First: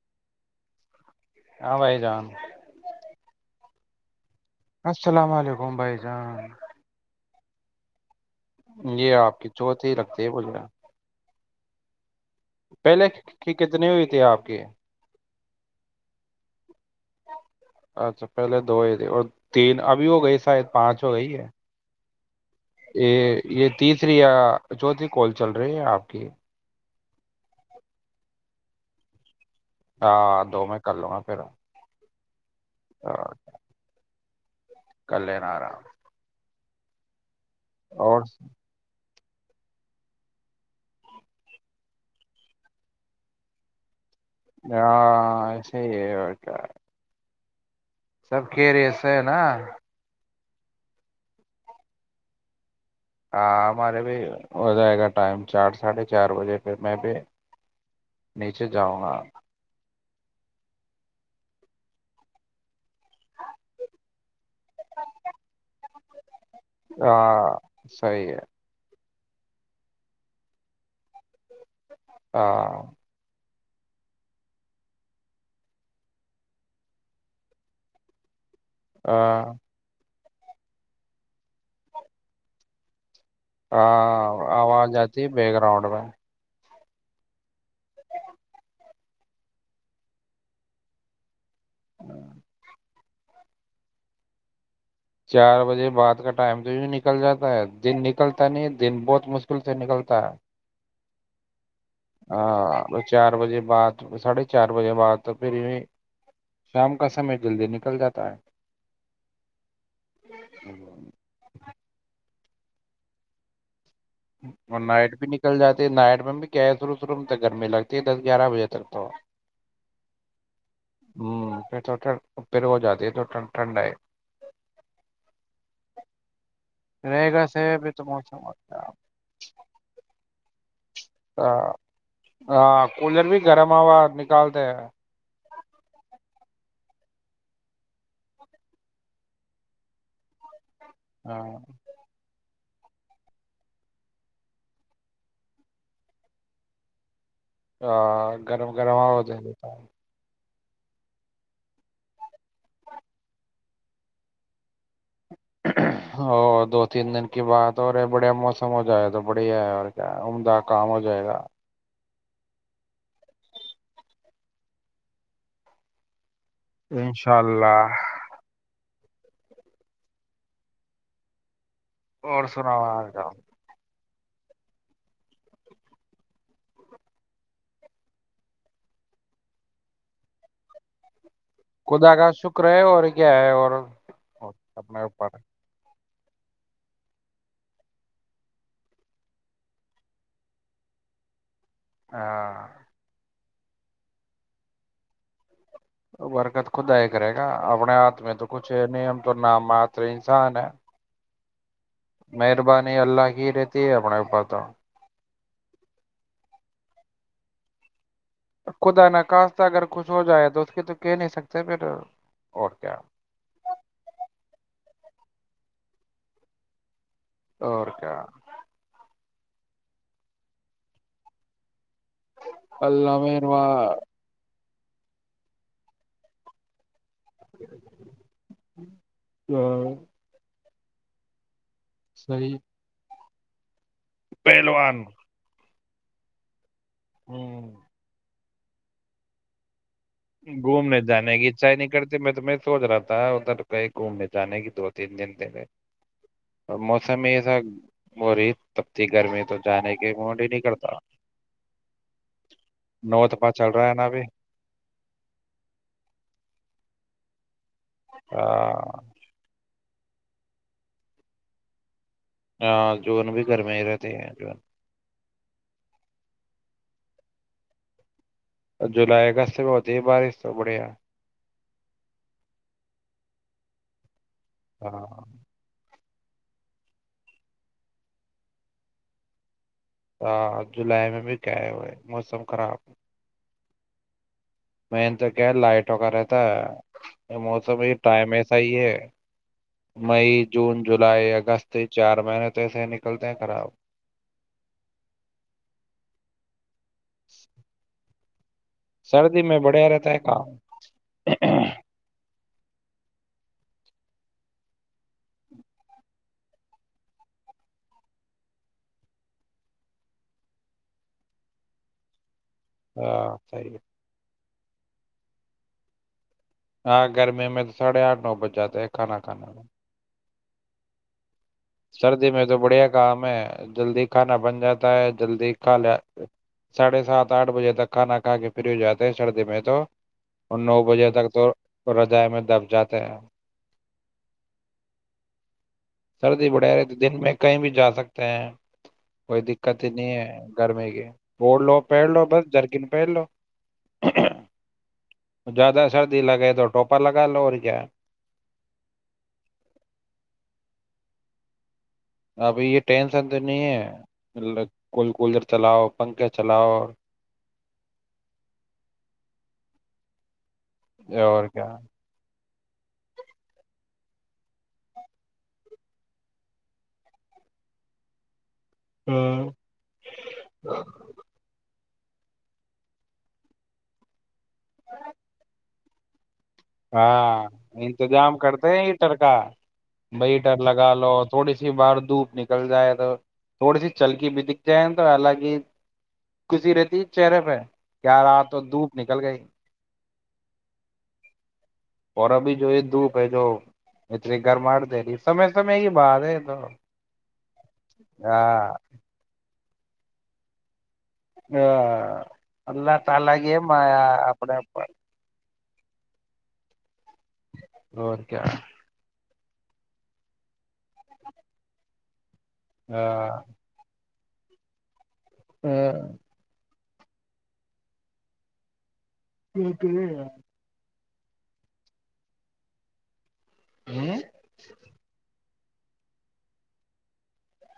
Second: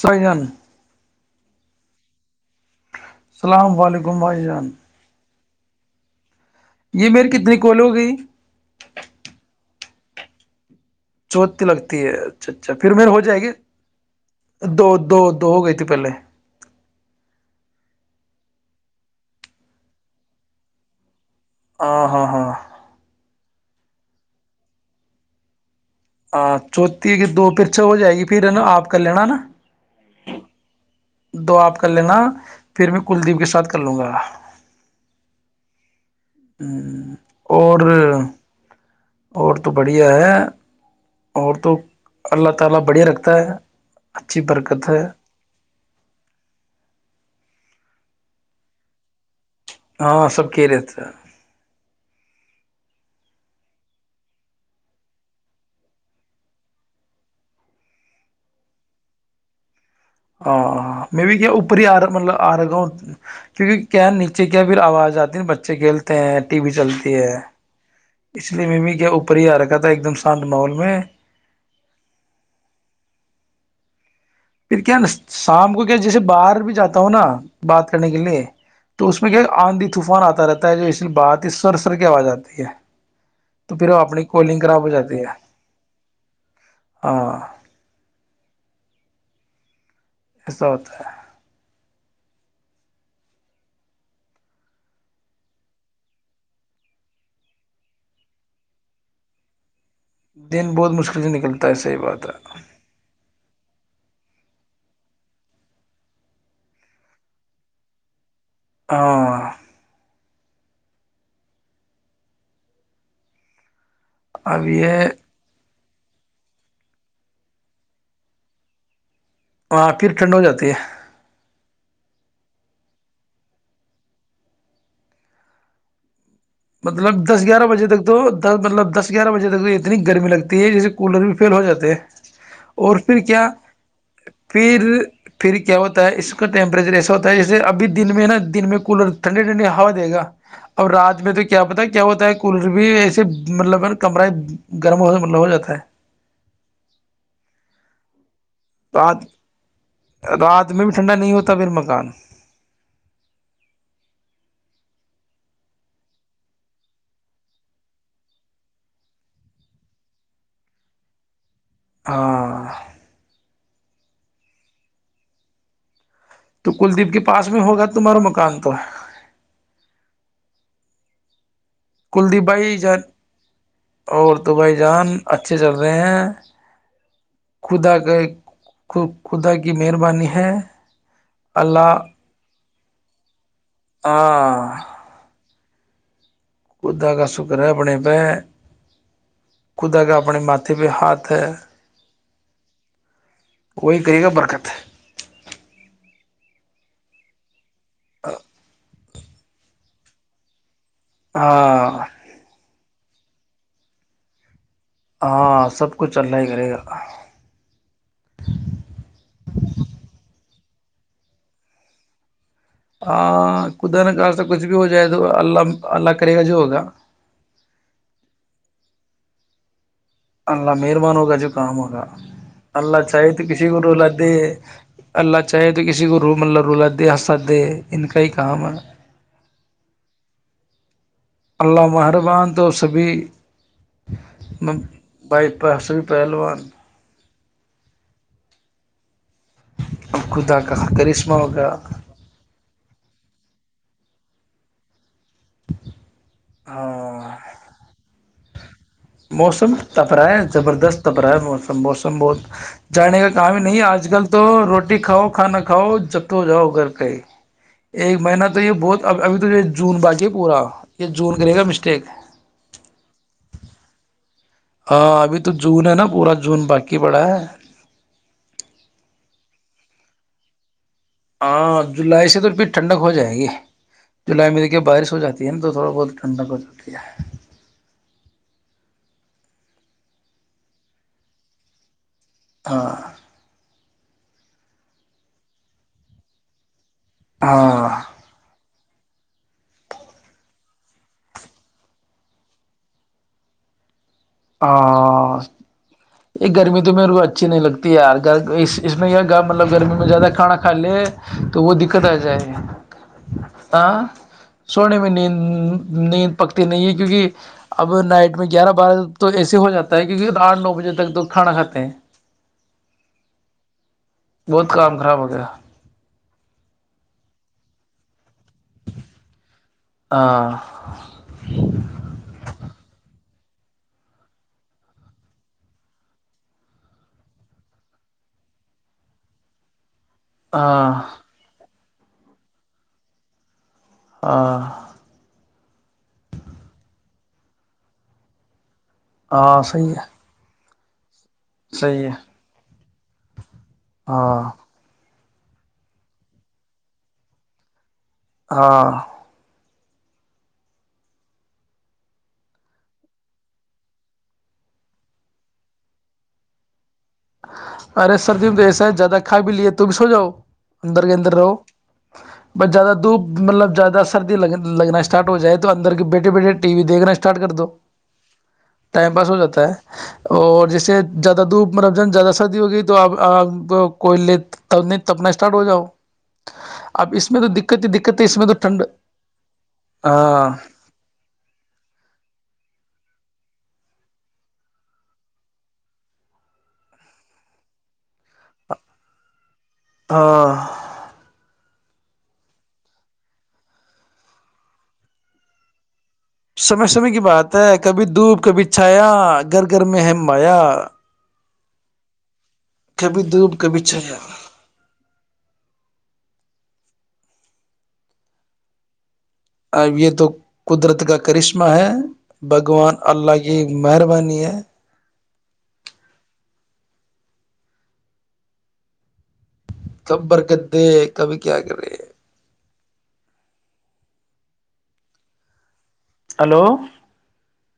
سی جان ہاں بھائی جان السلام علیکم بھائی جان السلام علیکم بمبئی ج ہ یہ مری کتنی کوول ہو گئی یہ آپ کی چوت ہی لگتی ہے بول رہا چتی لگتی ہے اچھا اچھا پھر م ہو جائے گی کتنی ہوئی تھی آپ کی دو دو دو ہو گئی تھی پہلے اچھا پہلے دو ہی تھے اور تین ابھی ہو گئی شاید پانچ ہو گئی ہے ہاں ہاں ہاں یہ یہ تیسری یا چوتھی کوال چل رہی ہے آپ کی چوتھی کی دو پھرچا ہو جائے گی پھر آپ کر لین نا ہاں دو میں کر لوں گا پھر دو آپ کر لینا پھر میں کلدیپ کے ساتھ کر لوں گا کر لینا آرام اور اور تو بڑھیا ہے اور تو اللہ تعالی بڑے رکھتا ہے اچھی برکت ہے ہاں ایسے ہی ہے اور کیا سب ک رہے نا کی رہے تھ ہاں ہمارے بھی ہو جائے گا ٹائم چار ساڑھے چار بجے پ میں بھی نیچے جاؤں گا ہ میں بھی کیا اوپر ہی آ رہ مطلب آ رہ گا ہوں کیونکہ کیا نیچے کیا پھر آواز آتی ہے بچے کھیلتے ہیں بھی چلتی ہے ہاں صحیح ہے اس لیے ممی کیا اوپر پر ہی آ رکھا تھا ایک دم شانت ماحول میں ہاں پھر کیا نا شام کو کیا جیسے باہر بھی جاتا ہوں نا بات کرنے کے لیے تو اس میں کیا ہے ہاں آندھی طوفان آتا رہتا ہے جو اس بات ہی سر سر کی آواز آتی ہے تو پھر اپنی ہاں کالنگ خراب ہو آواز جاتی آتی ہے ب گراؤنڈ میں ہاں بہار کی اوج عا رہی ہے ایسا ہوتا ہے چار بجے بعد کا ٹائم تو بھی نکل جاتا ہے دن نکلتا نہیں ہے دن بہت مشکل سے نکلتا ہے دن بہت مشکل [inaudible] بات ہے ہاں چار بجے بعد ساڑھے چار بجے بعد پھر یہ شام کا سمے جلدی نکل جاتا ہے ہاں [inaudible] اب اور یہ نائٹ بھی نکل جاتا نائٹ میں بھی کیا ہے شروع شروع میں ت گرمی لگتی ہے دس گیارہ بجے تک تو ہاں پھر ٹھنڈ ہو جاتی ہے ہوں پھر تو پھر ہو جاتی ہے تو ٹھنڈ آئے مطلب دس گیارہ بجے تک تو مطلب دس گیارہ بجے تک اتنی گرمی لگتی تی کولر بھی فیل ہو جاتے ہیں ہاں اور پھر کولر بھی کیا گرم ہوا نکالتے پھر ہیں پھر کیا ہوتا ہے اس کا ٹائم ایسا ہوتا ہے جیسے اب دن میں نا دن میں کولر ٹھنڈی ٹھنڈی ہوا دے گا اور رجنیتک ہاں کیا پتا کیا ہوتا ہے کولر بھی ایسے مطلب ہے نا کمرہ گرم ہو مطلب ہو جاتا ہے [inaudible] گرم گرم ہو رات جائے گے رات میں بھی ٹھنڈا نہیں ہوتا پھر مکان ا دو تین دن کی بات اور رہے بڑھیا موسم ہو جائے تو بڑھیا ہے اور کیا ہے عمدہ کام ہو جائے گا ہاں تو کلدیپ کے انشاء پاس میں ہوگا اللہ تمہارا مکان تو اور کلدیپ بھائی سناوا جان آ تھا اور تو بھائی جان اچھے چل رہے ہیں خدا کا خدا کی مہربانی ہے اللہ خدا کا شکر ہے اور کیا ہے اور ہاں اپنے اوپر ہے خدا کا شکر ہے اپنے پہ خدا کا اپنے ماتھے پہ ہاتھ ہے ہاں کوی کرری گ برکت برکت خود دائ کرے گا اپنے ہاتھ میں تو کچھ ہے نہیں تو نام مت انسان ہے ہاں نہیں اللہ کی رہیتی اپنےے پاات ہاں سب کچھ چلنا ہی کرے گا خدا نخاستہ اگر کچھ ہو جائے تو کہ تو کہہ نہیں سکتے بیٹ ہاں کد نہ گ سے کچھ بھی ہو تو اللہ اللہ کرے گا جو ہوگا اور کیا اللہ مہربان ہوگا جو کام ہوگا اللہ چاہت کسی گور لدے اللہ چاہے تو کسی کو روم اللہ رلا دے آ سے ان کا ہی کام اللہ محربان صحیح تو سبھی پہلوان پحسم پہلوان ہوں اب خدا کا گھومنے کرشمہ جانے کی ہوگا اچھا ہی نہیں کرتی میں تو سوچ رہا ہے ادھر کہیں گھومنے جانے کی دو تین دن اور موسم ہاں میں ایسا موری موسم تپ رہا ہے کرتا زبردست تپ رہا ہے موسم موسم بہت جانے کا نوتپا پا کام چل نہیں رہا ہے نا آج ابھی کل تو روٹی روٹی کھاؤ کھانا کھاؤ جب تو جاؤ گھر کا ہی ایک مہینہ تو یہ بہت اب اب تو جو زون باقیے پورا یہ زون کرے گا مسٹیک ہاں جو ن بھی گھر میں ہی رہتے ہیں جو ہاں ابھی تو جون ہے نا پورا جون باقی پڑا ہے جولائی اگست میں ہوتی ہے بارش تو بڑھیا ہاں جولائی سے تو پھر ٹھنڈک ہو جائے گی جولائی میں دھیے ہاں بارش ہو جاتی نا تو تھوڑا بہت چھنڈ کو چتی ہے ہاں جولائی میں بھی کہئے ہوئے موسم خراب ہاں میںین تو کیا لائٹوں کا رہتا یہ موسم ہاں یہ ٹائم ایسا ہی ہے مئی جون جولائی اگست چار مہینے تو ایسے ہی نکلتے ہیں خراب ہاں یہ گرمی تو میرے کو اچھی نہیں لگتی یار اس اس میں یا سردی مطلب بڑھیا گرمی میں رہتا ہے زیادہ کام کھانا کھا لے تو وہ دقت آ جائے ہ سونے میں نیند نیند پکتی نہیں ہے کیونکہ اب نائٹ میں گیارہ بارہ تو ایسے ہو جاتا ہے کیونکہ آٹ نو بجے تک تو کھانا کھاتے ہیں ہاں سی بہت کام خراب ہو گیا ہاں گرمی میں تو ساڑھے آٹھ نو بج جا ت ہے کھانا کھانے میں ہاں سردی میں تو بڑھیا کام ہے جلدی کھانا بن جاتا ہے جلدی کھا ل ساڑھے سات آٹھ بجے تک کھانا کھا کے فری ہو جاتے ہیں سردی میں تو اور نو ہاں بجے تک تو کو رضائے میں دب جاتے ہیں ہاں سردی بڑھے رہی تو دن میں کہیں بھی جا سکتے ہیں کوئی ہاں دقت ہی صحیح نہیں ہے گرمی کے وہڑ لو صحیح پیڑ ہے لو بس جرکن پہلو ہاں زیادہ سردی لگے تو ٹوپا لگا لو اور کیا ہاں ابھی یہ ٹینشن تو نہیں ہے کول کولر چلاؤ پنکھے چلاؤ ارے سر دی میں تو ایسا ہے زیادہ کھا بھی لے تم بھی سو جاؤ انندر کےاندر اور روه کیا بس زیادہ دھوپ مطلب زیادہ سردی لگ لگنا اسٹارٹ ہو جائے تو اندر کے بیٹھے بیٹھے ٹی وی دیکھنا اسٹارٹ کر دو ہے؟ ٹائم پاس ہو ہاں جاتا ہے اور جیسے زیادہ دپ زیادہ سردی ہوگی تو آپ کوئی لےب نہیں تپنا اسٹارٹ ہو جاؤ اب اس میں تو ہاں دقت ہی دقت ہے انتظام اس میں تو کرتے ٹھنڈ ہیں ایٹر کا ب ہاں ہیٹر لگا لو تھوڑی سی بار دھوپ نکل جائے تو تھوڑی سی چلکی بھی دکھ جائے تو حالانکہ کشی رہتی ہے چہرے پہ کیاارات تو دھوپ نکل گئی ہاں اور ابھی جو یہ دوپ ہے جو متر گھر مار دے رہی سمے سمے ہی سمے سمے کی بات ہے کبھی دھوپ کبھی ہاں چھایا گر گھر میں ہے مایا ہاں اللہ کبھی تالا کی دھوپ ہے ما کبھی یا چھایا آ اپنے پر اور کیا اب یہ تو قدرت کا کرشمہ ہے بھگوان اللہ کی مہربانی آ [unintelligible] ہاں سب برکتے دے کبھی کیا کر رہے ہیں ہوں ہلو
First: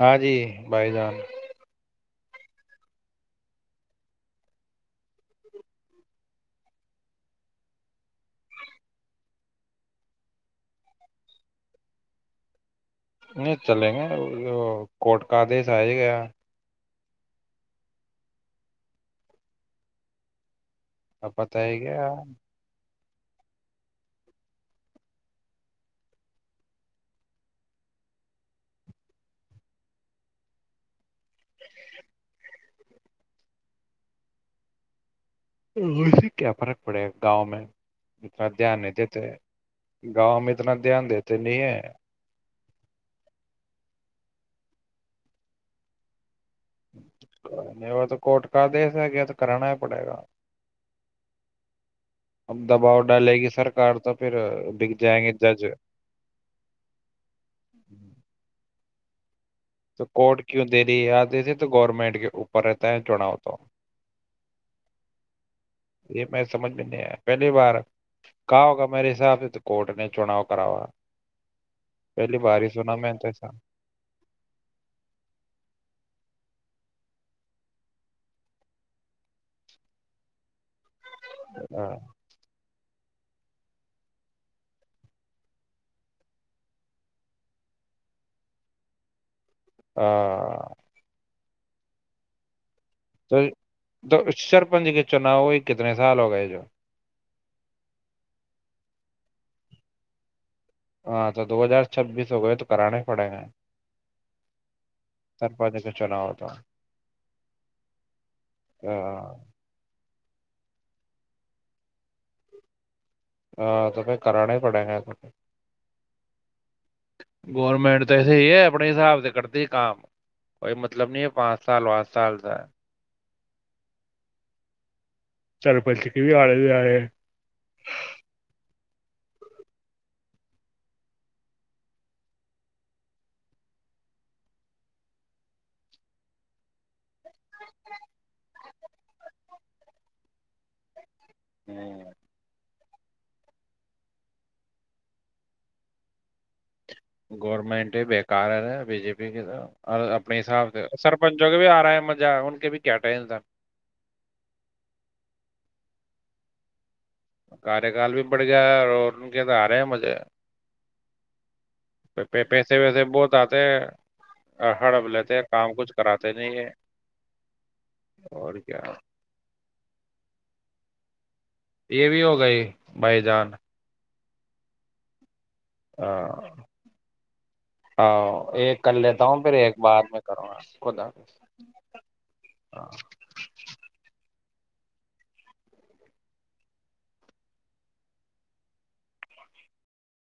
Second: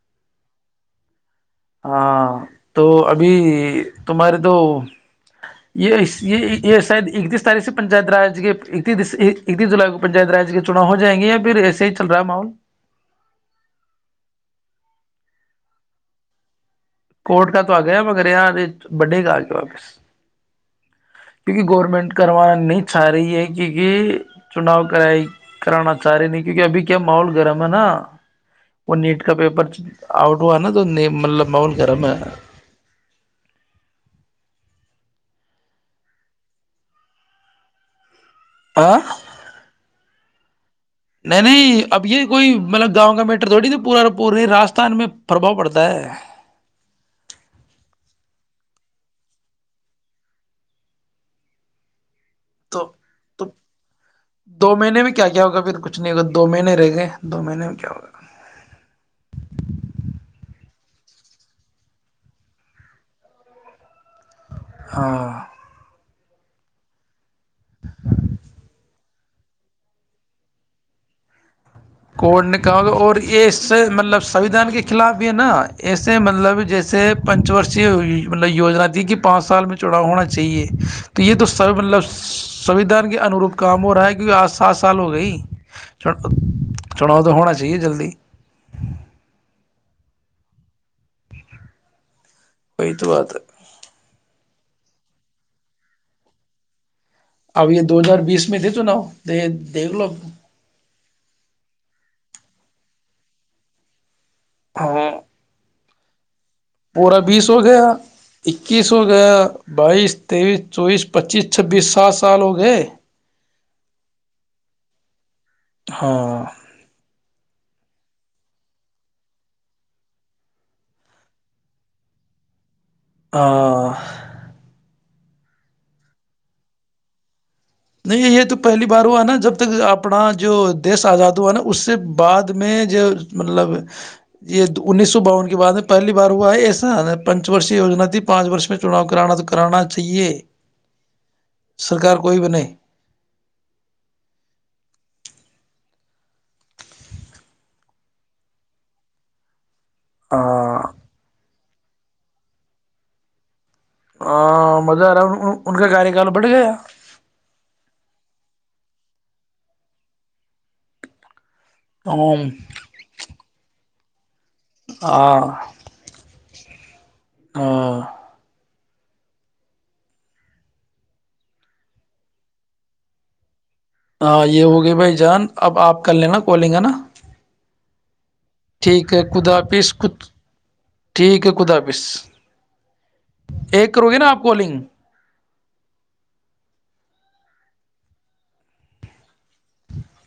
ہاں جی بھائی جان ہاں تو ابھی تمہارے تو یہ یہ یہ شاید اکتیس تاریخ سے پنچایت رج کے اکتیس اکتیس جولائی کو پنچایت رج کے چناؤ ہو جائیں گے یا پھر ایسے ہی چل رہا ہے محول نہیں چلیں گے کوٹ کا آدش آ ہی گیا کوٹ کا تو آ گیا مگر یہاں بڈے کا آ کے واپس اب پت کیونکہ ہے کیا گورنمنٹ کروا نہیں چا رہی ہے کیونکہ چناؤ کرائی کرانا چاہ رہی نہیں کیونکہ ابھی کیا ماحول گرم ہے نا وہ نیٹ کا پیپر آؤٹ ہوا نا تو مطلب ماحول گرم ہے سے کیا فرق پڑے گاؤں میں اا دھیان نہیں ہاں دیتے ہے گاؤں میں اتنا دھیان دیتے نہیں ہے نہیں اب یہ کوئی مطلب گاؤں کا میٹر تھوڑی تو پورا اور پوری راستان میں پرباؤ پڑتا ہے نہیں وہ تو کوٹ کا آدیش ہے گیا تو کرانا ہی پڑے گا اب تو دباؤ ڈالے تو گی سرکار تو پھر دو بک مہینے میں جائیں کیا گے کیا ہوگا جج پھر کچھ نہیں ہوگا دو مہینے رہ گئے دو مہینے میں کیا ہوگا تو کورٹ کیوں دری آتے تھے تو گورنمنٹ کے اوپر رہتا ہے چڑاؤ تو ہاں یہ میں سمجھ میں نہیں آیا پہلی بار کہؤ کا میرے حساب سے تو کوٹ نے چناؤ کراوا کوٹ نے کہا ہوا اور یہ اس سے مطلب سویدھان کے خلاف یہ نا ایسے مطلب جو جیسے پنچ ورشی م یجنا تھی کہ پانچ سال میں چڑاؤ ہونا چاہیے تو یہ تو سب مطلب سویدھان کے انوروپ کام ہو رہا ہے کہ وہ آج سات سال ہو گئی چ چلو تو ہونا چاہیے جلدی ہ وہی بات تو ہے تو سر پنجی کے چناؤ وہی کتنے سال ہو گئے جو اب یہ دو ہزار بیس میں دے تونا دیکھ لو ہاں تو دو ہزار چھبیس ہو گئے تو کرانے ہی پڑے گا سر پد چناؤ تو پورورا بیس ہو گیا اکیس ہو گیا بائیس تیئیس چوبیس پچیس چھبیس سات سال ہو گئے ہاں تو پھر کرانا ہی پڑے گا ہاں گورمنٹ تو صحی ہے اپنے حساب سے کرتی ہی کام کوئی مطلب نہیں ہے پانچ سال پات سال کا ہے ہ سرپنچ کی بھی آے د آے نہیں یہ تو پہلی بار ہوا نا جب تک اپنا جو دیش آزاد ہوا نا اس سے بعد میں جو مطلب یہ انیس سو باون کے بعد میں پہلی بار ہوا ہے ایسا پنچ وشی وجنا تھی پانچ وش میں چناؤ کرانا تو کرانا چاہیے ہوں سرکار کوئی بنے گورورمنٹ ہی بیکارر بی جے پی کی تو اور اپنے حساب ہاں سے سرپنچوں کے بھی آ رہے ہیں مزہ ان کے بھی کیا ٹم تھاان ہ مزہا ان کا کاریہکال بٹھ گیا کاریہ کال بھی بڑھ گیا ہے اور ان کے تو آ رہے ہیں مجھے پیسے ویسے بہت آتے ہیں ہڑپ لیتے ہیں کام ہاں کچھ کراتے نہیں ہے اور کیا یہ بھی ہو گئی بھائی جان ہاں یہ ہوگی بھائی جان اب آپ کر لینا ہاں کالیں گا نا ہاں ایک کر ٹھیک ہے لیتا ہوں پھر خدا ایک پس بعد میں کروں گا خدا حافظ ٹھیک ہے خدا پس ہاں ایک کرو گے نا آپ کوالنگ